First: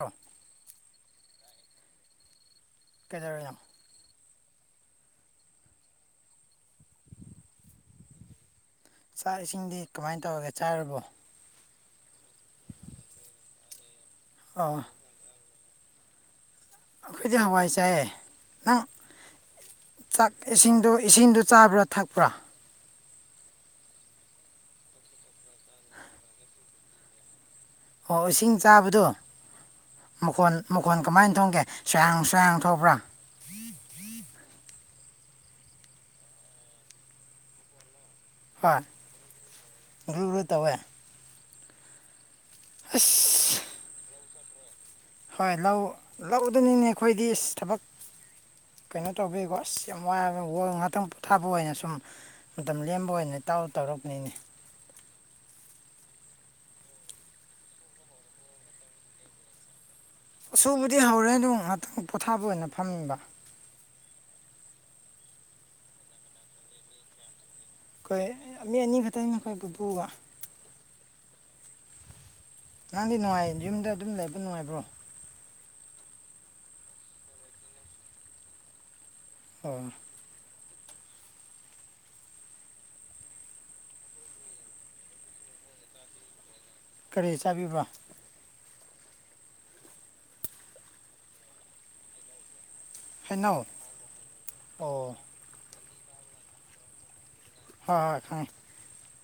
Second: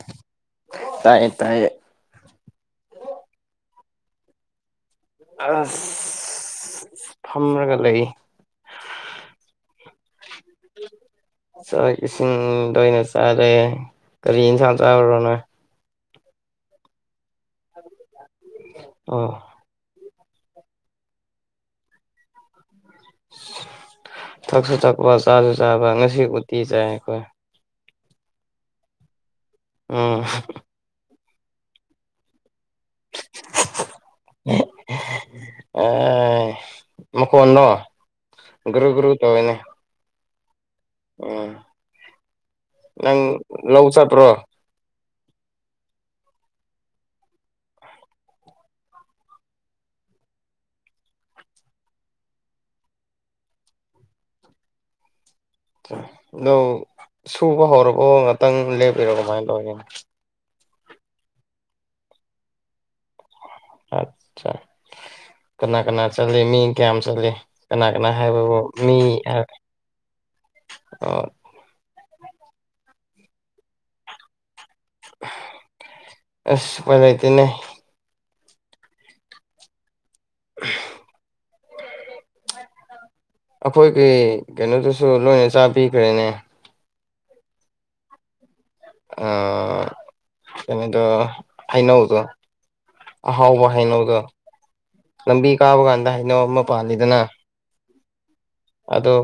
ꯑꯣ ꯇꯥꯏꯌꯦꯦ ꯇꯥꯏꯌꯦ ꯀꯦꯗꯔꯌꯥꯝ ꯑꯁ ꯐꯝꯔꯒ ꯂꯩ ꯆꯥꯛ ꯏꯁꯤꯡꯗꯤ ꯀꯃꯥꯏꯅ ꯇꯧꯔꯒꯦ ꯆꯥꯔꯕꯣ ꯆ ꯏꯁꯤꯡ ꯂꯣꯏꯅ ꯆꯥꯔꯦ ꯀꯔꯤ ꯑꯣ ꯏꯟꯁꯥꯡ ꯆꯥꯔꯨꯔꯣꯅ ꯑꯩꯈꯣꯏꯗꯤ ꯍꯋꯥꯏꯆꯥꯏ ꯑꯥ ꯆꯥꯛ ꯏꯁꯤꯡꯗꯣ ꯏꯁꯤꯡꯗꯣ ꯆꯥꯕ꯭ꯔꯥ ꯊꯛꯄ꯭ꯔꯥ ꯊꯛꯁꯨ ꯊꯛꯄ ꯆꯥꯁꯨ ꯆꯥꯕ ꯉꯁꯤ ꯎꯇꯤ ꯆꯥꯏ ꯑꯩꯈꯣꯏ ꯑꯣ ꯏꯁꯤꯡ ꯆꯥꯕꯗꯣ ꯎꯝ ꯃꯈꯣꯟ ꯃꯈꯣꯟ ꯀꯃꯥꯏꯅ ꯊꯣꯡꯒꯦ [unintelligible] [unintelligible] [unintelligible] ꯃꯀꯣꯟꯅꯣ ꯍꯣꯏ ꯨꯒ꯭ꯔꯨ ꯒ꯭ꯔꯨ ꯇꯧꯑꯦꯅꯦ ꯒ꯭ꯔꯨ ꯒ꯭ꯔꯨ ꯇꯧꯋꯦ ꯎꯝ ꯅꯪ ꯑꯁ ꯂꯧ ꯆꯠꯄ꯭ꯔꯣ ꯍꯣꯏ ꯂꯧ-ꯂꯧꯗꯅꯤꯅꯦ ꯑꯩꯈꯣꯏꯗꯤ ꯏꯁ ꯊꯕꯛ ꯀꯩꯅꯣ ꯇꯧꯕꯤꯕ ꯑꯁ ꯌꯥꯝ ꯋꯥꯕ ꯉꯥꯛꯇꯪ ꯄꯣꯊꯥꯕ ꯑꯣꯏꯅ ꯁꯨꯝ ꯃꯇꯝ ꯂꯦꯝꯕ ꯑꯣꯏꯅ ꯇꯥꯎ ꯇꯧꯔꯛꯄꯅꯤꯅꯦ ꯑꯗꯣ ꯁꯨꯕ ꯍꯧꯔꯔꯕ ꯉꯥꯛꯇꯪ ꯂꯦꯞꯄꯤꯔꯣ ꯀꯃꯥꯏꯅ ꯇꯧꯔꯤꯅꯣ ꯁꯨꯕꯨꯗꯤ ꯍꯧꯔꯦ ꯑꯗꯨꯝ ꯉꯥꯛꯇꯪ ꯄꯣꯊꯥꯕ ꯑꯣꯏꯅ ꯐꯝꯃꯤꯕ [unintelligible] ꯀꯅꯥ ꯀꯅꯥ ꯆꯠꯂꯤ ꯃꯤ ꯀꯌꯥꯝ ꯆꯠꯂꯤ ꯀꯅꯥ ꯀꯅꯥ ꯑꯩꯈꯣꯏ ꯍꯥꯏꯕꯕꯨ ꯃꯤ ꯑꯅꯤ ꯈꯛꯇꯅꯤ ꯑꯩꯈꯣꯏ ꯄꯨꯄꯨꯒ [unintelligible] ꯑꯣ ꯅꯪꯗꯤ ꯅꯨꯡꯉꯥꯏ ꯌꯨꯝꯗ ꯑꯗꯨꯝ ꯂꯩꯕ ꯅꯨꯡꯉꯥꯏꯕ꯭ꯔꯣ ꯑꯁ ꯎꯄꯏ ꯂꯩꯇꯦꯅꯦ ꯑꯣ [inaudible] ꯑꯩꯈꯣꯏꯒꯤ ꯀꯩꯅꯣꯗꯨꯁꯨ ꯂꯣꯏꯅ ꯆꯥꯕꯤꯈ꯭ꯔꯦꯅꯦ ꯀꯔꯤ ꯆꯥꯕꯤꯕ ꯑ-ꯀꯩꯅꯣꯗꯣ‌ ꯍꯩꯅꯧꯗꯣ ꯍꯩꯅꯧ ꯑꯍꯥꯎꯕ ꯍꯩꯅꯧꯗꯣ ꯑꯣ ꯍꯣꯏ ꯂꯝꯕꯤ ꯀꯥꯕ ꯀꯥꯟꯗ ꯍꯩꯅꯧ ꯑꯃ ꯄꯥꯜꯂꯤꯗꯅ ꯍꯣꯏ ꯍꯣꯏ ꯈꯪ ꯑꯗꯨ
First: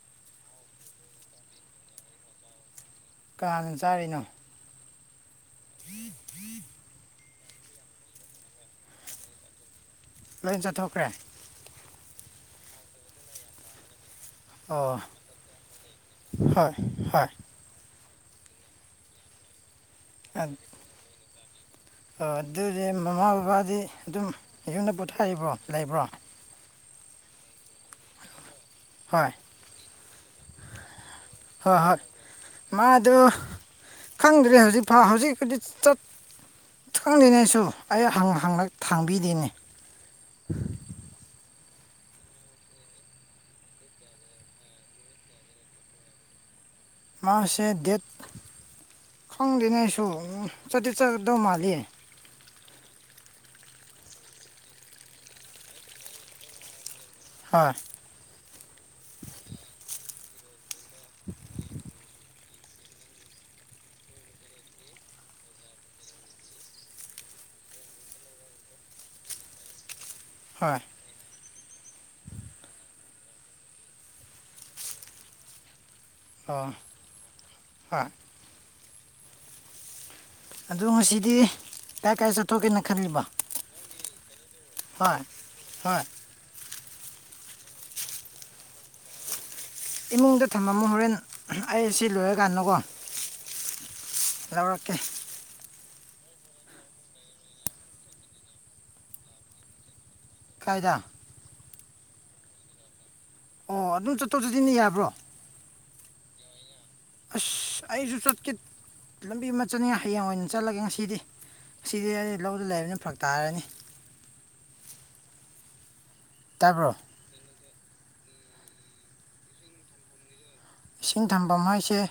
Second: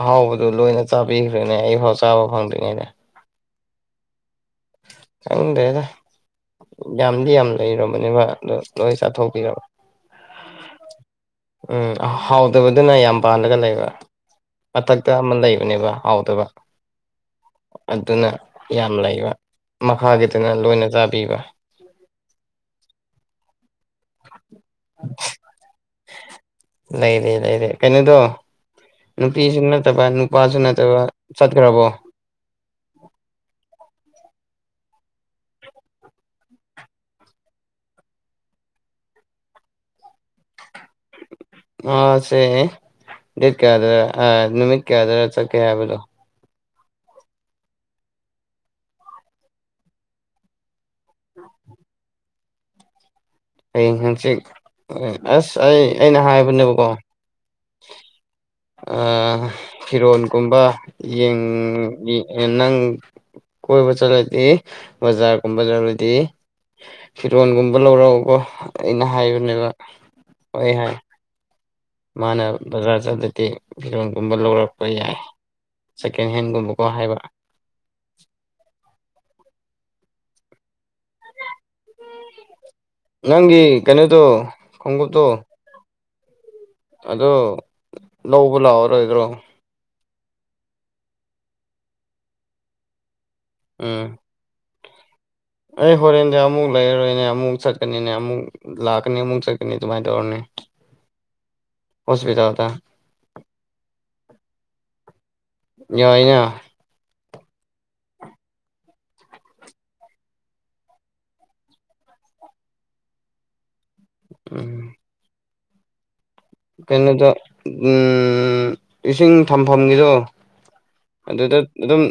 ꯑꯍꯥꯎꯕꯗꯨ ꯂꯣꯏꯅ ꯆꯥꯕꯤꯈ꯭ꯔꯅꯦ ꯑꯩꯐꯥꯎ ꯆꯥꯕ ꯐꯪꯗ꯭ꯔꯤꯉꯩꯗ ꯀꯅꯥꯅ ꯆꯥꯔꯤꯅꯣ ꯈꯪꯗꯦꯗ ꯌꯥꯝꯗꯤ ꯌꯥꯝ ꯂꯩꯔꯕꯅꯦꯕ ꯑꯗꯣ ꯂꯣꯏ ꯆꯥꯊꯣꯛꯄꯤꯔꯕ ꯂꯣꯏ ꯆꯠꯊꯣꯛꯈ꯭ꯔꯦ ꯎꯝ ꯍꯥꯎꯗꯕꯗꯨꯅ ꯌꯥꯝ ꯄꯥꯜꯂꯒ ꯂꯩꯕ ꯑꯣ ꯃꯊꯛꯇ ꯑꯃ ꯂꯩꯕꯅꯦꯕ ꯍꯥꯎꯗꯕ ꯍꯣꯏ ꯍꯣꯏ ꯑꯗꯨꯅ ꯌꯥꯝ ꯂꯩꯕ ꯃꯈꯥꯒꯤꯗꯅ ꯂꯣꯏꯅ ꯆꯥꯕꯤꯕ ꯑꯣ ꯑꯗꯨꯗꯤ ꯃꯃꯥ ꯕꯕꯥꯗꯤ ꯑꯗꯨꯝ ꯌꯨꯝꯗ ꯄꯣꯊꯥꯏꯕ꯭ꯔꯣ ꯂꯩꯕ꯭ꯔꯣ ꯂꯩꯔꯦ ꯂꯩꯔꯦ ꯀꯩꯅꯣꯗꯣ ꯍꯣꯏ ꯅꯨꯄꯤꯁꯨ ꯅꯠꯇꯕ ꯅꯨꯄꯥꯁꯨ ꯅꯠꯇꯕ ꯍꯣꯏ ꯆꯠꯈ꯭ꯔꯕꯣ ꯍꯣꯏ ꯃꯥ ꯑꯗꯨ ꯈꯪꯗ꯭ꯔꯦ ꯍꯧꯖꯤꯛꯐ ꯍꯧꯖꯤꯛꯗꯤ ꯆꯠ ꯈꯪꯗꯦꯅꯦ ꯑꯩꯁꯨ ꯑꯩ ꯍꯪ-ꯍꯪ ꯊꯥꯡꯕꯤꯗꯦꯅꯦ ꯑꯥ ꯁꯦ ꯗꯦꯠ ꯀꯌꯥꯗꯔ ꯑ-ꯅꯨꯃꯤꯠ ꯀꯌꯥꯗꯔ ꯆꯠꯀꯦ ꯍꯥꯏꯕꯗꯨ ꯃꯥꯁꯦ ꯗꯦꯠ ꯈꯪꯗꯦꯅꯦ ꯑꯩꯁꯨ ꯎ ꯆꯠꯇꯤ ꯆꯠꯗ ꯃꯥꯜꯂꯤ ꯍꯌꯦꯡ ꯍꯪꯆꯤꯠ ꯑꯁ ꯑꯩ-ꯑꯩꯅ ꯍꯥꯏꯕꯅꯦꯕꯀꯣ ꯍꯣꯏ ꯑ ꯐꯤꯔꯣꯟ ꯒꯨꯝꯕ ꯌꯦꯡ [unintelligible] ꯀꯣꯏꯕ ꯆꯠꯂꯗꯤ ꯕꯖꯥꯔꯒꯨꯝꯕ ꯆꯠꯂꯗꯤ ꯐꯤꯔꯣꯟꯒꯨꯝꯕ ꯂꯧꯔꯧꯀꯣ ꯑꯩꯅ ꯍꯥꯏꯕꯅꯦꯕ ꯍꯣꯏ ꯍꯥꯏ ꯃꯥꯅ ꯕꯖꯥꯔ ꯆꯠꯂꯗꯤ ꯐꯤꯔꯣꯟꯒꯨꯝꯕ ꯂꯧꯔꯛꯄ ꯌꯥꯏ ꯁꯦꯀꯦꯟ ꯑꯣ ꯍꯦꯟꯒꯨꯝꯕꯀꯣ ꯍꯥꯏꯕ ꯍꯣꯏ ꯑꯗꯣ ꯉꯁꯤꯗꯤ ꯀꯥꯏ ꯀꯥꯏ ꯆꯠꯊꯣꯛꯀꯦꯅꯦ ꯅꯪꯒꯤ ꯀꯩꯅꯨꯗꯨ ꯍꯣꯏ ꯍꯣꯏ ꯑ ꯂꯧꯕ ꯂꯥꯛꯑꯣꯔꯣꯏꯗ꯭ꯔꯣ ꯏꯃꯨꯡꯗ ꯊꯝꯃꯃ ꯍꯣꯔꯦꯟ ꯑꯩ ꯑꯁꯤ ꯂꯣꯏꯔꯀꯥꯟꯗꯀꯣ ꯑꯥ ꯇꯧꯔꯛꯀꯦ ꯑꯩ ꯍꯣꯔꯦꯟꯗꯤ ꯑꯃꯨꯛ ꯂꯩꯔꯔꯣꯏꯅꯦ ꯑꯃꯨꯛ ꯆꯠꯀꯅꯤꯅꯦ ꯑꯃꯨꯛ ꯂꯥꯛꯀꯅꯤ ꯑꯃꯨꯛ ꯆꯠꯀꯅꯤ ꯑꯗꯨꯃꯥꯏꯅ ꯧ ꯀꯥꯏꯗ ꯑꯣꯁꯕꯤꯗꯥ ꯑꯣ ꯑꯗꯨꯝ ꯆꯠꯊꯣꯛ ꯆꯠꯁꯤꯟꯗꯤ ꯌꯥꯕ꯭ꯔꯣ ꯌꯥꯏꯅ ꯑꯁ ꯑꯩꯁꯨ ꯆꯠꯀꯦ ꯂꯝꯕꯤ ꯑꯃ ꯆꯠꯅꯤꯡꯉꯦ ꯍꯌꯦꯡ ꯑꯣꯏꯅ ꯆꯠꯂꯒꯦ ꯉꯁꯤꯗꯤ ꯁꯤꯗꯤ ꯑꯩ ꯂꯧꯗꯨ ꯂꯩꯔꯕꯅꯤ ꯐꯛ ꯇꯥꯔꯅꯤ ꯎꯝ ꯇꯥꯕ꯭ꯔꯣ ꯀꯩꯅꯣꯗ ꯎ ꯏꯁꯤꯡ ꯊꯝꯐꯝꯒꯤꯗꯣ ꯏꯁꯤꯡ ꯊꯝꯕ ꯑꯗꯨꯗ ꯃꯣꯏꯁꯦ ꯑꯗꯨꯝ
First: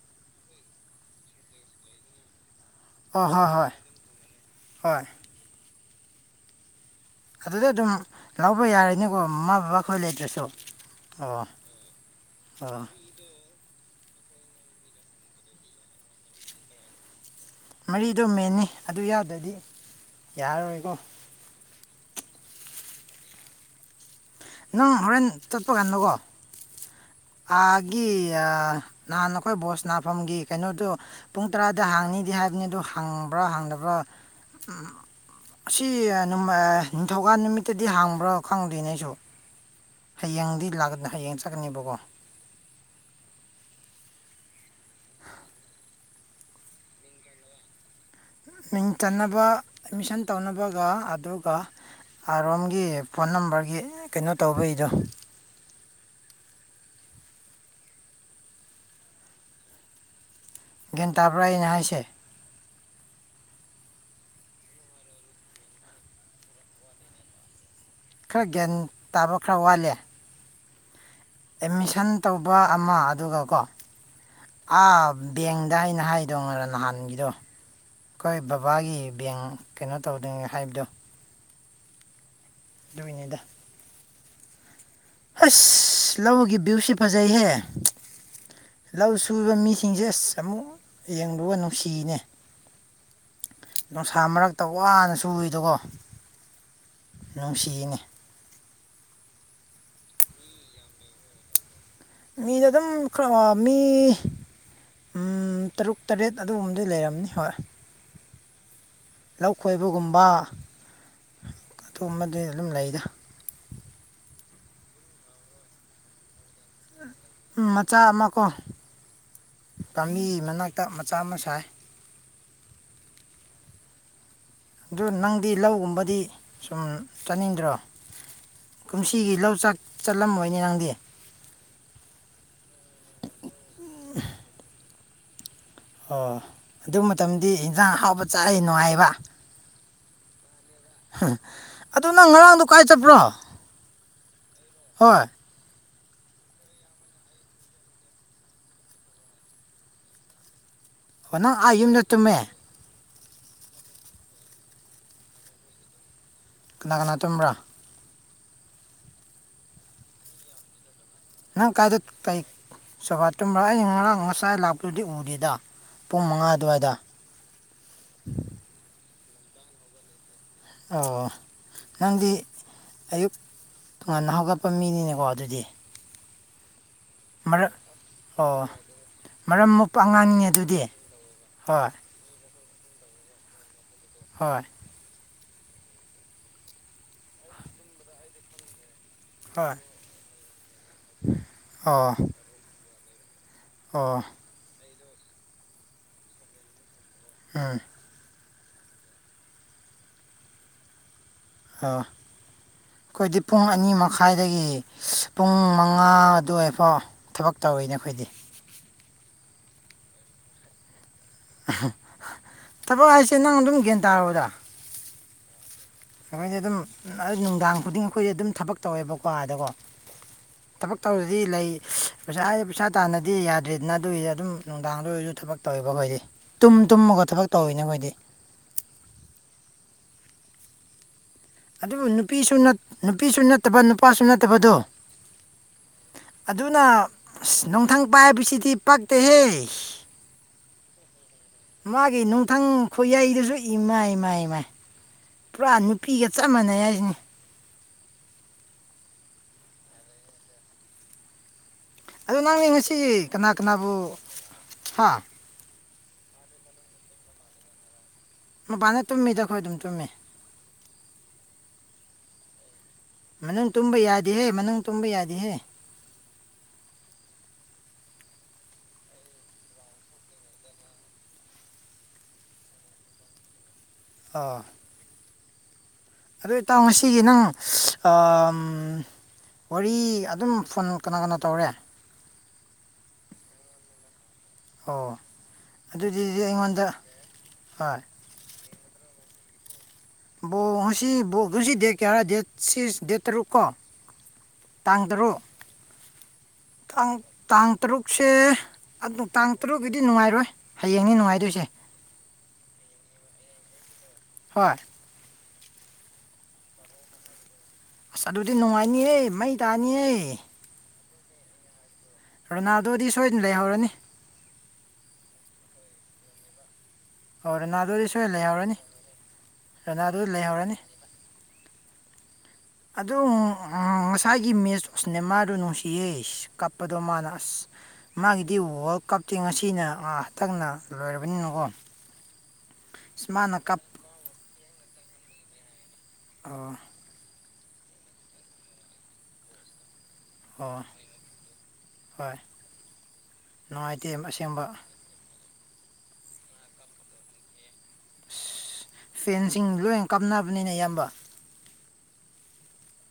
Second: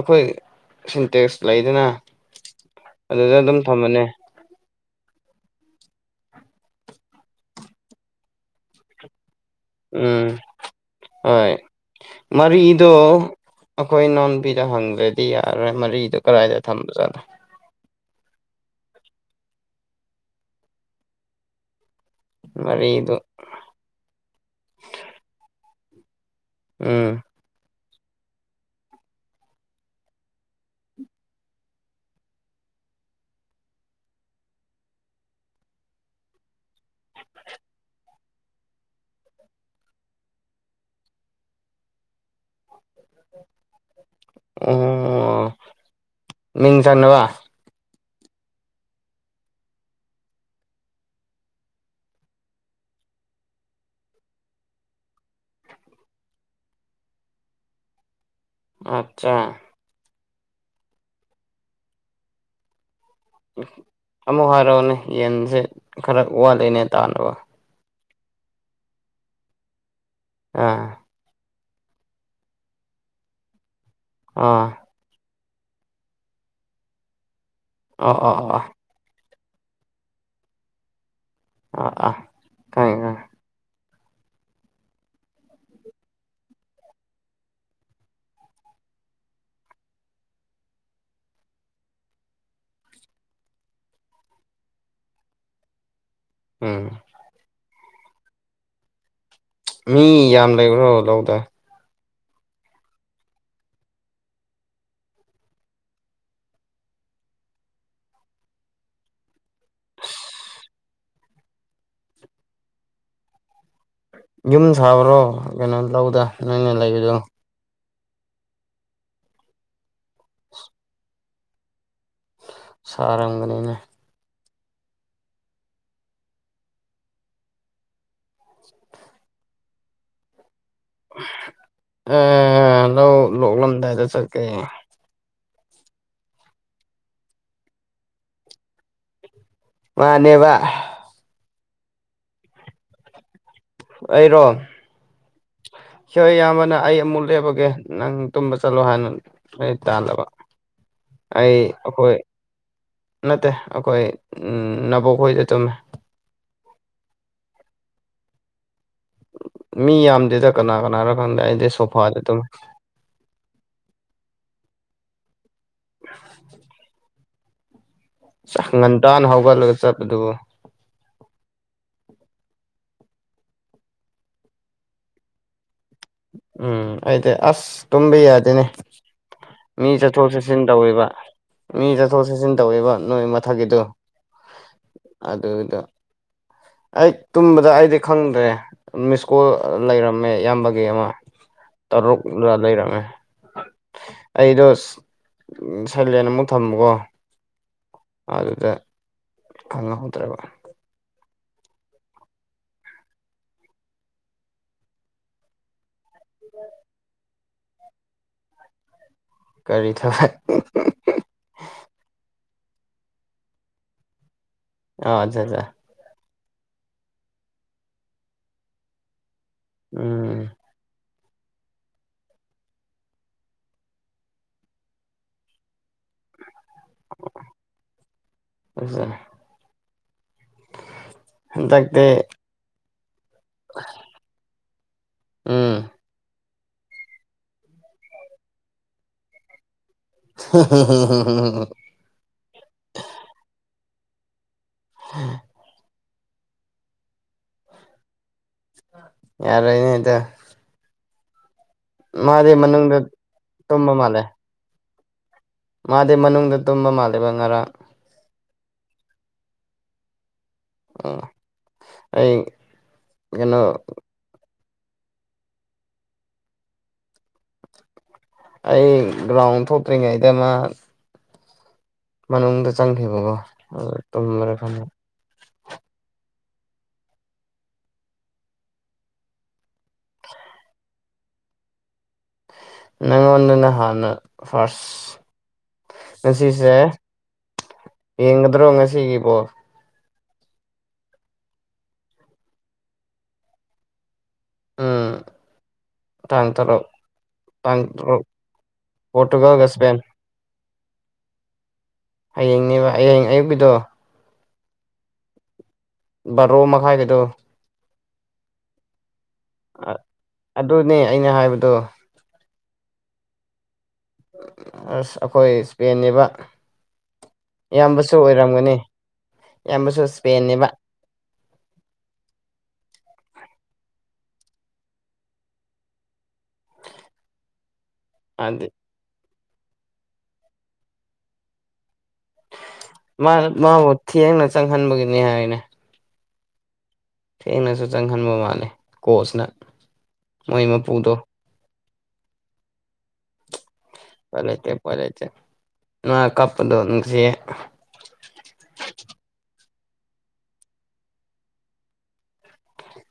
ꯑꯩꯈꯣꯏ ꯁꯤꯟꯇꯦꯛꯁ ꯂꯩꯗꯅ ꯑꯣ ꯑꯗꯨꯗ ꯍꯣꯏ ꯑꯗꯨꯝ ꯍꯣꯏ ꯊꯝꯃꯅꯤ ꯍꯣꯏ ꯑꯗꯨꯗ ꯑꯗꯨꯝ ꯂꯧꯕ ꯌꯥꯔꯅꯤꯀꯣ ꯕꯕꯥ ꯈꯣꯏ ꯎꯝ ꯂꯩꯇ꯭ꯔꯁꯨ ꯑꯣ ꯍꯣꯏ ꯃꯔꯣ ꯑꯣ ꯑꯩꯈꯣꯏ ꯅꯥꯎꯣꯟꯕꯤꯗ ꯍꯪꯗ꯭ꯔꯗꯤ ꯌꯥꯔꯔꯣꯏ ꯃꯔꯤꯗꯨ ꯀꯗꯥꯏꯗ ꯊꯝꯕꯖꯥꯠꯅꯣ ꯃꯔꯤꯗꯣ ꯃꯦꯟꯅꯤ ꯑꯗꯨ ꯌꯥꯗ꯭ꯔꯗꯤ ꯌꯥꯔꯔꯣꯏꯀꯣ ꯃꯔꯤ ꯏ ꯑꯗꯨ ꯅꯪ ꯍꯣꯔꯦꯟ ꯆꯠꯄ ꯀꯥꯟꯗꯀꯣ ꯎꯝ ꯅꯍꯥꯟ ꯑꯩꯈꯣꯏ ꯕꯣꯁ ꯅꯥꯐꯝꯒꯤ ꯀꯩꯅꯣꯗꯨꯣ ꯄꯨꯡ ꯇꯔꯥꯗ ꯍꯥꯡꯅꯤ ꯍꯥꯏꯕꯅꯤ ꯑ ꯑꯗꯨ ꯍꯪꯕ꯭ꯔꯥ ꯍꯪꯗꯕ꯭ꯔꯥ ꯁꯤ ꯅꯤꯡꯊꯧꯀꯥꯟ ꯅꯨꯃꯤꯠꯇꯗꯤ ꯍꯥꯡꯕ꯭ꯔꯣ ꯈꯪꯗꯣꯏꯅꯦ ꯑꯩꯁꯨ ꯍꯌꯦꯡꯗꯤ ꯂꯥꯛꯀ ꯍꯌꯦꯡ ꯆꯠꯀꯅꯦꯕꯀꯣ ꯑꯣ ꯃꯤꯡ ꯁꯥꯟꯅꯕ ꯃꯤꯡ ꯆꯟꯅꯕ ꯑꯦꯠꯃꯤꯁꯟ ꯇꯧꯅꯕꯒ ꯑꯗꯨꯒ ꯑꯥꯔꯣꯝꯒꯤ ꯐꯣꯟ ꯅꯝꯕꯔꯒꯤ ꯀꯩꯅꯣ ꯇꯧꯕꯩꯗꯣ ꯑꯆꯥ ꯒꯦꯟ ꯇꯥꯕ꯭ꯔꯥꯅꯦ ꯍꯥꯏꯁꯦ ꯑꯃꯨꯛ ꯍꯥꯏꯔꯛꯑꯣꯅꯦ ꯌꯦꯟꯁꯦ ꯈꯔ ꯋꯥꯠꯂꯤꯅꯦ ꯇꯥꯅꯕ ꯈꯔ ꯒ꯭ꯌꯥꯟ ꯇꯥꯕ ꯈꯔ ꯋꯥꯠꯂꯦ ꯑꯥ ꯑꯦꯠꯃꯤꯁꯟ ꯇꯧꯕ ꯑꯃ ꯑꯗꯨꯒ ꯀꯣ ꯑꯥ ꯕꯦꯡꯗ ꯑꯩꯅ ꯍꯥꯏꯗꯧ ꯉꯔ ꯅꯍꯥꯟꯒꯤꯗꯣ ꯑꯣ ꯑꯣ ꯑꯩꯈꯣꯏ ꯑꯣ ꯕꯕꯥꯒꯤ ꯕꯦꯡ ꯀꯩꯅꯣ ꯇꯧꯗ꯭ꯔꯤꯉ ꯍꯥꯏꯕꯗꯣ ꯑ ꯑꯥ ꯈꯪꯉꯦ ꯈꯪꯉꯦ ꯑꯗꯨꯃꯤꯉꯗ ꯑꯁ ꯂꯧꯒꯤ ꯚ꯭ꯌꯨꯁꯤ ꯐꯖꯩꯍꯦ ꯂꯧ ꯁꯨꯕ ꯃꯤꯁꯤꯡꯁꯦ ꯑꯁ ꯑꯃꯨꯛ ꯌꯦꯡꯒ ꯅꯨꯡꯁꯤꯅꯦ ꯅꯨꯡꯁꯥ ꯃꯔꯛꯇ ꯋꯥꯅ ꯁꯨꯏꯗꯀꯣ ꯎꯝ ꯅꯨꯡꯁꯤꯅꯤ ꯃꯤ ꯌꯥꯝ ꯂꯩꯕ꯭ꯔꯣ ꯂꯧꯗ ꯃꯤꯗ ꯑꯗꯨꯝꯔ ꯃꯤ ꯎ ꯇꯔꯨꯛ ꯇꯔꯦꯠ ꯑꯗꯨꯒꯨꯝꯕꯗꯤ ꯂꯩꯔꯝꯅꯤ ꯍꯣꯏ ꯂꯧ ꯈꯣꯏꯕꯒꯨꯝꯕ ꯑꯗꯨꯒꯝꯕꯗꯤ ꯑꯗꯨꯝ ꯂꯩꯗ ꯌꯨꯝ ꯁꯥꯕ꯭ꯔꯣ ꯀꯩꯅꯣ ꯂꯧꯗ ꯅꯣꯏꯅ ꯂꯩꯕꯗꯣ ꯎꯝ ꯃꯆꯥ ꯑꯃ ꯀꯣ ꯄꯥꯝꯕꯤ ꯃꯅꯥꯛꯇ ꯃꯆꯥ ꯑꯃ ꯁꯥꯏ ꯁꯥꯔꯝꯒꯅꯤꯅ ꯑꯗꯨ ꯅꯪꯗꯤ ꯂꯧꯒꯨꯝꯕꯗꯤ ꯁꯨꯝ ꯆꯥꯅꯤꯡꯗ꯭ꯔꯣ ꯀꯨꯝꯁꯤꯒꯤ ꯂꯧꯆꯥꯛ ꯆꯠꯂꯝꯃꯣꯏꯅꯦ ꯅꯪꯗꯤ ꯂꯧ ꯂꯣꯛꯂꯝꯗꯥꯏꯗ ꯆꯠꯀꯦ ꯑꯣ ꯑꯗꯨ ꯃꯇꯝꯗꯤ ꯏꯟꯖꯥꯡ ꯑꯥꯎꯕ ꯆꯥꯏꯑ ꯅꯨꯡꯉꯥꯏꯕ ꯋꯥꯅꯦꯕ ꯑꯗꯨ ꯅꯪ ꯉꯔꯥꯡꯗꯣ ꯀꯥꯏ ꯆꯠꯄ꯭ꯔꯣ ꯑꯩꯔꯣ ꯍꯣꯏ ꯍꯣꯏ ꯏꯌꯥꯝꯕꯅ ꯑꯩ ꯑꯃꯨꯛ ꯂꯦꯞꯄꯒꯦ ꯅꯪ ꯇꯨꯝꯕ ꯆꯠꯂꯣ ꯍꯥꯏꯅ ꯂ ꯇꯥꯜꯂꯕ ꯍꯅ ꯑꯩ ꯑꯌꯨꯨꯝ ꯑꯩꯈꯣꯏ ꯅꯨꯃꯦ ꯅꯠꯇꯦ ꯑꯩꯈꯣꯏ ꯅꯕꯣꯛꯈꯣꯏꯗ ꯆꯨꯝꯃꯦ ꯀꯅꯥ ꯀꯅꯥꯇꯨꯝꯝꯕ꯭ꯔꯥ ꯃꯤ ꯌꯥꯝꯗꯦꯗ ꯀꯅꯥ ꯀꯅꯥꯅ ꯅꯪ ꯀꯥꯏꯗ ꯇꯥꯏꯛ ꯁꯣꯕꯥꯥꯇꯝ ꯉꯥꯏ ꯂꯥꯛꯇ꯭ꯔꯗꯤ ꯎꯗꯔꯤꯗ ꯄꯨꯡ ꯃꯉꯥ ꯑꯗꯨꯋꯥꯏꯗ ꯗꯥꯥꯟ ꯍꯧꯒ ꯂ ꯆ ꯑꯗꯨ ꯑꯣ ꯅꯪꯗꯤ ꯑꯌꯨꯛ ꯇꯣꯉꯟꯅ ꯍꯧꯒꯠꯄ ꯃꯤꯅꯤꯅꯦꯀꯣ ꯑꯗꯨꯗꯤ ꯎꯝ ꯑꯩꯗꯤ ꯑꯁ ꯃꯔꯛ ꯇꯨꯝꯕ ꯌꯗꯦꯅꯦ ꯑꯣ ꯃꯔꯝ ꯃꯤ ꯃꯣꯛꯄ ꯆꯠꯊꯣꯛ ꯑꯉꯥꯡꯅꯤꯅꯦ ꯆꯠꯁꯤꯟ ꯑꯗꯨꯗꯤ ꯇꯧꯔꯤꯕ ꯃꯤ ꯍꯣꯏ ꯆꯠꯊꯣꯛ ꯆꯠꯁꯤꯟ ꯇꯧꯔꯤꯕ ꯅꯣꯏ ꯃꯊꯛꯀꯤꯗꯨ ꯍꯣꯏ ꯑꯗꯨꯗꯣ ꯑꯩ ꯇꯨꯝꯕꯗ ꯑꯩꯗꯤ ꯈꯪꯗ꯭ꯔꯦ ꯃꯤꯁꯀꯣꯜ ꯍꯣꯏ ꯂꯩꯔꯝꯃꯦ ꯏꯌꯥꯝꯕꯒꯤ ꯑꯃ ꯑꯣ ꯇꯔꯨꯛ ꯂꯩꯔꯝꯃꯦ ꯑꯣ ꯑꯁ ꯁꯂꯦꯟ ꯑꯃꯨꯛ ꯊꯝꯃꯨꯀꯣ ꯎꯝ ꯑꯗꯨꯗ ꯈꯪꯍꯧꯗ꯭ꯔꯕ ꯑꯥ ꯈꯣꯏꯗꯤ ꯄꯨꯡ ꯑꯅꯤ ꯃꯈꯥꯏꯗꯒꯤ ꯄꯨꯡ ꯃꯉꯥ ꯑꯗꯨꯋꯥꯏꯐꯥꯎ ꯊꯕꯛ ꯇꯧ ꯇꯧꯋꯦꯅꯦ ꯑꯈꯣꯏꯗꯤ ꯀꯔꯤ ꯊꯕꯛ ꯊꯕꯛ ꯍꯥꯏꯁꯦ ꯅꯪ ꯑꯗꯨꯝ ꯒ꯭ꯌꯥꯟ ꯇꯔꯣꯗ ꯑꯣ ꯖꯥ ꯖꯥ ꯑꯩꯈꯣꯏꯗꯤ ꯑꯗꯨꯝ ꯅꯨꯡꯗꯥꯡ ꯈꯨꯗꯤꯡ ꯑꯩꯈꯣꯏꯗꯤ ꯑꯗꯨꯝ ꯊꯕꯛ ꯇꯧꯋꯦꯕꯀꯣ ꯑꯗꯀꯣ ꯎꯝ ꯇꯧꯔꯗꯤ ꯂꯩ ꯄꯩꯁꯥ ꯄꯩꯁꯥ ꯇꯥꯟꯗꯔꯥꯗꯤ ꯌꯥꯗ꯭ꯔꯦꯗꯅ ꯑꯗꯨꯒꯤꯗꯤ ꯑꯗꯨꯝ ꯅꯨꯡꯗꯥꯡꯗ ꯑꯣꯏꯔꯁꯨ ꯊꯕꯛ ꯇꯧꯋꯦꯕꯀꯣ ꯇꯨꯝ ꯇꯨꯝꯃꯒ ꯊꯕꯛ ꯇꯧꯋꯤꯅꯦ ꯑꯈꯣꯏꯗꯤ ꯑꯗꯨꯕꯨ ꯍꯟꯗꯛꯇꯤ ꯅꯨꯄꯤꯁꯨ ꯅꯨꯄꯤꯁꯨ ꯅꯠꯇꯕ ꯅꯨꯄꯥꯁꯨ ꯅꯠꯇꯕꯗꯣ ꯎꯝ ꯑꯗꯨꯅ ꯑꯁ ꯅꯨꯡꯊꯪ ꯄꯥꯏꯕꯁꯤꯗꯤ ꯄꯥꯛꯇꯦꯍꯦ ꯍꯦ ꯍꯦ ꯍꯦ ꯃꯥꯒꯤ ꯅꯨꯡꯊꯪ ꯈꯨꯏꯌꯥꯩꯗꯁꯨ ꯏꯃꯥꯢ ꯏꯃꯥꯢ ꯏꯃꯥꯏ ꯄꯨꯔꯥ ꯅꯨꯄꯤꯒ ꯆꯞ ꯃꯥꯟꯅꯩ ꯍꯥꯏꯁꯤꯅꯦ ꯌꯥꯔꯅꯥꯏꯗ ꯑꯗ ꯅꯪꯅꯦ ꯉꯁꯤ ꯀꯅꯥ ꯇꯨꯝꯕ ꯀꯅꯥꯕꯨ ꯃꯥꯜꯂꯦ ꯍꯥ ꯃꯥꯗꯤ ꯃꯅꯨꯡꯗ ꯇꯨꯝꯕ ꯃꯥꯜꯂꯤꯕ ꯉꯔꯥꯡ ꯃꯄꯅ ꯇꯨꯝꯃꯤꯗ ꯑꯩꯈꯣꯏ ꯑꯗꯨꯝ ꯇꯨꯝꯃꯤ ꯑꯥ ꯑꯩ ꯀꯩꯅꯣ ꯃꯅꯨꯡ ꯇꯨꯝꯕ ꯌꯥꯗꯤꯍꯦ ꯃꯅꯨꯡ ꯇꯨꯝꯕ ꯌꯥꯗꯤꯍꯦ ꯑꯩ ꯒ꯭ꯔꯥꯎꯟ ꯊꯣꯛꯇ꯭ꯔꯤꯉꯩꯗ ꯃꯥ ꯃꯅꯨꯡꯗ ꯆꯪꯈꯤꯕꯀꯣ ꯇꯨꯝꯔ ꯑꯥ ꯐꯅ ꯑꯗꯨ ꯏꯇꯥꯥꯎ ꯉꯁꯤꯒꯤ ꯅꯪ ꯋꯥꯔꯤ ꯑꯗꯨꯝ ꯐꯣꯟ ꯀꯅꯥ ꯀꯅꯥ ꯇꯧꯔꯦ ꯅꯑꯣꯟꯗꯅ ꯍꯥꯟꯅ ꯑꯣ ꯐꯥꯔꯁ ꯑꯗꯨꯗꯤ ꯉꯁꯤꯁꯦ ꯑꯩꯉꯣꯟꯗ ꯍꯣꯏ ꯌꯦꯡꯒꯗ꯭ꯔꯣ ꯉꯁꯤ ꯑꯁꯤꯒꯤ ꯄꯣꯜ ꯍꯧꯖꯤꯛ ꯗꯦꯠ ꯀꯌꯥꯔ ꯗꯦꯠ ꯁꯤꯁ ꯗꯦꯠ ꯇꯔꯨꯛ ꯀꯣ ꯇꯥꯡ ꯎꯝ ꯇꯔꯨꯛ ꯇꯥꯡ ꯇꯔꯨꯛ ꯥꯡ ꯇꯥꯡ ꯇꯔꯨꯛꯁꯦ ꯑꯗꯣ ꯇꯥꯡ ꯄꯣꯔꯇꯨꯒꯜꯒ ꯁ꯭ꯄꯦꯟ ꯇꯔꯨꯛꯀꯤꯗꯤ ꯅꯨꯡꯉꯥꯏꯔꯣꯏ ꯍꯌꯦꯡꯅꯤ ꯅꯨꯡꯉꯥꯏꯗꯣꯏꯁꯦ ꯍꯌꯦꯡꯅꯦꯕ ꯍꯌꯦꯡ ꯑꯌꯨꯛꯀꯤꯗꯣ ꯍꯣꯏ ꯕꯥꯔꯣ ꯃꯈꯥꯏꯒꯤꯗꯣ ꯑꯁ ꯑꯗꯨꯗꯤ ꯅꯨꯡꯉꯥꯏꯅꯤꯍꯦ ꯃꯩ ꯇꯥꯅꯤꯍꯦ ꯅꯦ ꯑꯩꯅ ꯍꯥꯏꯕꯗꯣ ꯔꯣꯅꯥꯜꯗꯣꯗꯤ ꯁꯣꯏꯗꯅ ꯂꯩꯍꯧꯔꯅꯤ ꯑꯁ ꯑꯩꯈꯣꯏ ꯏꯁꯄꯦꯟꯅꯤꯕ ꯑꯣ ꯔꯣꯅꯥꯜꯗꯣꯗꯤ ꯏꯌꯥꯝꯕꯁꯨ ꯁꯣꯏꯗꯅ ꯑꯣꯏꯔꯝꯒꯅꯤ ꯂꯩꯍꯧꯔꯅꯤ ꯏꯌꯥꯝꯕꯁꯨ ꯔꯣꯅꯥꯜꯗꯣꯗꯤ ꯂꯩꯍꯧꯔꯅꯤ ꯏꯁꯄꯦꯟꯅꯦꯕ [unintelligible] ꯑꯗꯨ ꯉꯁꯥꯏꯒꯤ ꯃꯦꯁ ꯑꯨꯎ ꯅꯦꯃꯥꯔꯗꯨ ꯅꯨꯡꯁꯤꯌꯦ ꯀꯞꯄꯗꯣ ꯃꯥꯅ ꯑꯁ ꯃꯥꯒꯤꯗꯤ ꯃꯥꯗꯤ ꯋꯥꯔꯜ ꯀꯞ ꯉꯁꯤꯅ ꯍꯥꯟꯇꯥꯛꯅ ꯂꯣꯏꯔꯕꯅꯤꯅꯀꯣ ꯑꯁ ꯃꯥꯅ ꯀꯞ ꯃꯥꯕꯨ ꯊꯦꯡꯅ ꯆꯪꯍꯟꯕꯒꯤꯅꯤ ꯍꯥꯏꯅꯦ ꯑꯥ ꯊꯦꯡꯅꯁꯨ ꯆꯪꯍꯟꯕ ꯃꯥꯜꯂꯦ ꯀꯣꯆꯅ ꯃꯣꯏ ꯃꯄꯨꯗꯣ ꯍꯣꯏ ꯅꯨꯡꯉꯥꯏꯇꯦ ꯎꯄꯥꯢ ꯂꯩꯇꯦ ꯑꯁꯦꯡꯕ ꯎꯄꯥꯢ ꯂꯩꯇꯦ ꯃꯅꯥ ꯀꯞꯄꯗꯣ ꯅꯨꯡꯁꯤꯍꯦ ꯃꯤ ꯂꯣꯏꯅ ꯀꯥꯞꯅꯕꯅꯤꯅ ꯢꯌꯥꯝꯕ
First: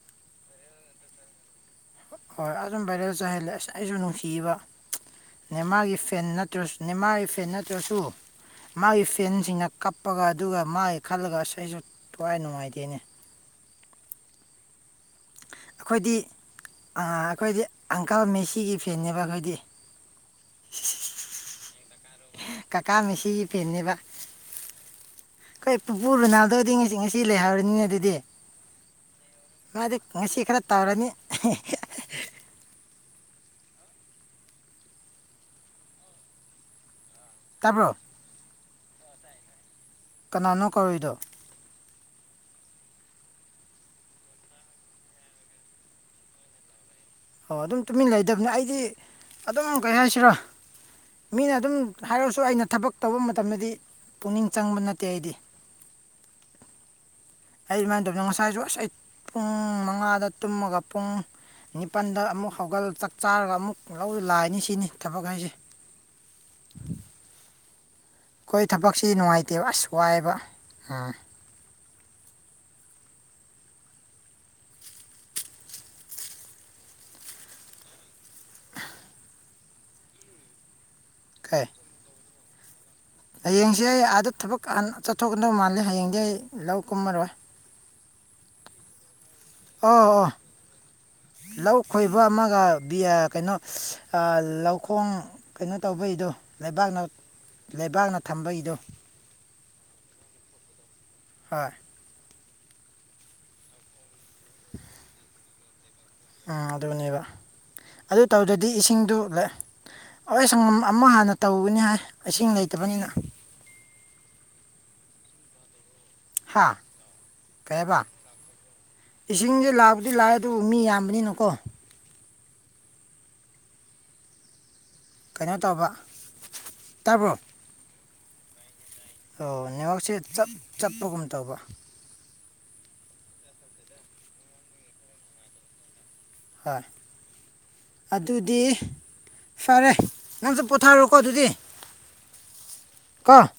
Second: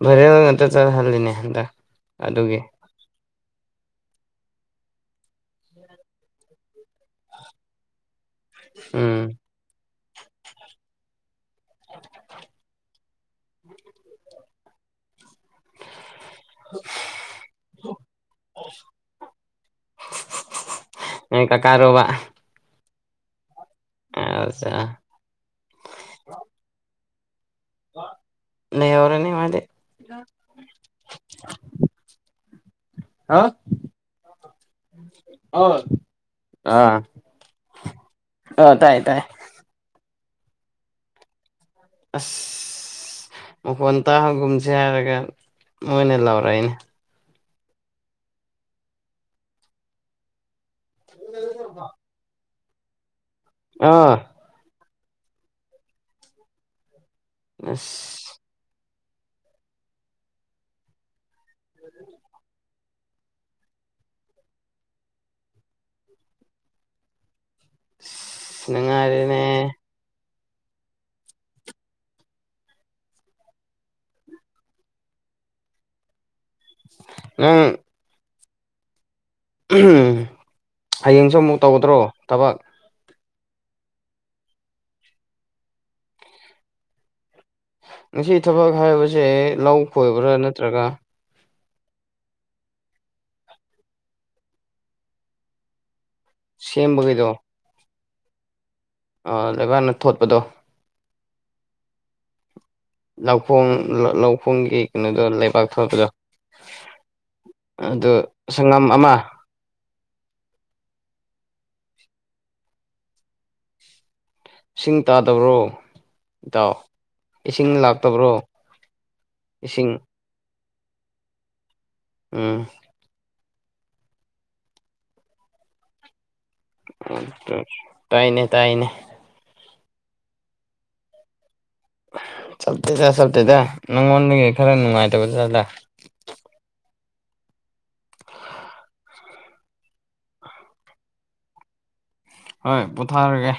ꯔꯦ ꯆꯠ ꯍꯜꯗꯅꯦ [inaudible] ꯍꯣꯏ ꯑꯗꯨꯝ ꯚꯥꯏꯔꯦꯜ ꯆꯥꯏꯍꯜꯂꯦ ꯑꯁ ꯑꯩꯁꯨ ꯅꯨꯡꯁꯤꯕ ꯅꯧꯃꯥꯔꯒꯤ ꯐꯦꯟ ꯅꯦꯃꯥꯔꯒꯤ ꯐꯦꯟ ꯅꯠꯇ꯭ꯔꯁꯨ ꯃꯥꯒꯤ ꯎꯝ ꯐꯦꯟꯁꯤꯡꯅ ꯀꯞ ꯀꯞꯄꯒ ꯑꯗꯨꯒ ꯃꯥꯒꯤ ꯈꯜꯂꯒ ꯑꯁ ꯑꯩꯁꯨ ꯊꯋꯥꯏ ꯅꯨꯡꯉꯥꯏꯇꯦꯅꯦ ꯑꯩꯈꯣꯏꯗꯤ ꯑꯩꯈꯣꯏꯗꯤ ꯑꯪꯀꯜ ꯃꯦꯁꯤꯒꯤ ꯐꯦꯟꯅꯦꯕ ꯑꯩꯈꯣꯏꯗꯤ ꯅꯣꯢ ꯀꯥ ꯀꯥ ꯔꯣꯕ ꯀꯀꯥ ꯃꯤꯁꯤꯒꯤ ꯐꯦꯟꯅꯦꯕ ꯑꯠꯆꯥ ꯑꯩꯈꯣꯏ ꯄꯨꯄ ꯔꯅꯥꯜꯗꯧꯗꯤ ꯉꯁꯤ ꯉꯁꯤ ꯂꯩꯍꯧꯔ ꯅꯤꯡꯅꯤꯡꯉ ꯑꯗꯨꯗꯤ ꯃꯥꯗꯤ ꯉꯁꯤ ꯈꯔ ꯇꯧꯔꯅꯤ ꯑ ꯑꯥ ꯇꯥꯕ꯭ꯔꯣ ꯑ ꯇꯥꯏ ꯇꯥꯏ ꯀꯅꯥꯅꯣ ꯀꯧꯔꯔꯤꯏꯗꯣ ꯑꯁ ꯃꯈꯣꯟ ꯇꯥꯒꯨꯝꯁꯦ ꯍꯥꯏꯔꯒ ꯃꯣꯏꯅ ꯂꯧꯔꯛꯏꯅꯦ ꯑꯣ ꯑꯗꯨꯝ ꯇꯨꯃꯤꯟ ꯂꯩꯗꯕꯅꯤ ꯑꯩꯗꯤ ꯑꯗꯨꯝ ꯀꯩ ꯍꯥꯏꯁꯤꯂ ꯃꯤꯅ ꯑꯗꯨꯝ ꯍꯥꯏꯔꯁꯨ ꯑꯩꯅ ꯊꯕꯛ ꯇꯧꯕ ꯃꯇꯝꯗꯗꯤ ꯑꯥ ꯄꯨꯛꯅꯤꯡ ꯆꯪꯕ ꯅꯠꯇꯦ [inaudible] ꯑꯩꯗꯤ ꯑꯩ ꯑꯁ ꯑꯗꯨꯃꯥꯏꯅ ꯇꯧꯅꯣ ꯉꯁꯥꯏꯁꯨ ꯑꯁ ꯑꯩ ꯄꯨꯡ ꯃꯉꯥꯗ ꯇꯨꯝꯃꯒ ꯄꯨꯡ ꯅꯤꯄꯜꯗ ꯑꯃꯨꯛ ꯍꯧꯒꯠꯂ ꯆꯥꯛ ꯆꯥꯔꯒ ꯑꯃꯨꯛ ꯂꯧ ꯂꯥꯛꯑꯅꯤ ꯁꯤꯅꯤ ꯊꯕꯛ ꯍꯥꯏꯁꯦ ꯑꯩꯈꯣꯏ ꯑꯁ ꯊꯕꯛꯁꯤ ꯅꯨꯡꯉꯥꯏꯔꯦꯅꯦ ꯅꯨꯡꯉꯥꯏꯇꯦꯕ ꯑꯁ ꯋꯥꯏꯑꯦꯕ ꯑꯥ ꯎꯝ ꯍꯌꯦꯡꯁꯨ ꯑꯃꯨꯛ ꯀꯩ ꯇꯧꯒꯗ꯭ꯔꯣ ꯊꯕꯛ ꯍꯌꯦꯡꯁꯦ ꯑꯩ ꯑꯥꯗ ꯊꯕꯛ ꯆꯠꯊꯣꯛꯀꯗꯧ ꯃꯥꯜꯂꯦ ꯍꯌꯦꯡꯗꯤ ꯑꯩ ꯂꯧ ꯀꯨꯝꯃꯔꯣꯏ ꯉꯁꯤ ꯊꯕꯛ ꯍꯥꯏꯕꯁꯦ ꯂꯧ ꯑꯣ ꯑꯣ ꯈꯣꯏꯕ꯭ꯔꯥ ꯅꯠꯇ꯭ꯔꯒ ꯂꯧ ꯈꯣꯏꯕ ꯑꯃꯒ ꯀꯩꯅꯣ ꯂꯧꯈꯣꯡ ꯀꯩꯅꯣ ꯇꯧꯕꯩ ꯑꯣ ꯂꯩꯕꯥꯛꯅ ꯂꯩꯕꯥꯛꯅ ꯊꯝꯕꯩꯗꯣ ꯑ ꯂꯩꯀꯥꯛꯅ ꯊꯣꯠꯄꯗꯣ ꯍꯥ ꯂꯧꯈꯣꯡ ꯂꯧꯈꯣꯡꯒꯤ ꯀꯩꯅꯣꯗꯣ ꯂꯩꯕꯥꯛ ꯊꯄꯗꯣ ꯎꯝ ꯑꯗꯨꯅꯦꯕ ꯑꯗꯨ ꯇꯧꯗꯗꯤ ꯁꯪꯒꯝ ꯏꯁꯤꯡꯗꯨ ꯑꯃ ꯍ ꯁꯪꯒꯝ ꯑꯃꯛ ꯍꯥꯟꯅ ꯇꯧꯒꯅꯤ ꯍꯥꯏ ꯏꯁꯤꯡ ꯂꯩꯇꯕꯅꯤꯅ ꯁꯤꯡ ꯇꯥꯗꯧꯔꯣ ꯍꯥ ꯏꯇꯥꯎ ꯏꯁꯤꯡ ꯀꯩ ꯍꯥꯏꯕ ꯂꯥꯛꯇꯕ꯭ꯔꯣ ꯏꯁꯤꯡ ꯑꯗꯨ ꯃꯤ ꯌꯥꯝꯕꯅꯤꯅꯀꯣ ꯎꯝ ꯀꯩꯅꯣ ꯇꯧꯕ ꯇꯥꯕ꯭ꯔꯣ ꯇꯥꯏꯅꯦ ꯇꯥꯏꯅꯦ ꯑꯣ ꯅꯦꯋꯥꯛꯁꯦ ꯆꯞ ꯆꯠꯄꯒꯨꯝ ꯇꯧꯕ ꯆꯞꯇꯦ ꯆꯞꯇꯦꯗ ꯅꯪꯉꯣꯟꯗꯒꯤ ꯈꯔ ꯅꯨꯡꯉꯥꯏꯇꯕꯖꯥꯗ ꯍꯣꯏ ꯑꯗꯨꯗꯤ ꯐꯔꯦ ꯉꯝꯁꯨ ꯄꯣꯊꯥꯔꯣꯀꯣ ꯑꯗꯨꯗꯤ ꯍꯣꯏ ꯀꯣ ꯄꯊꯥꯔꯒꯦ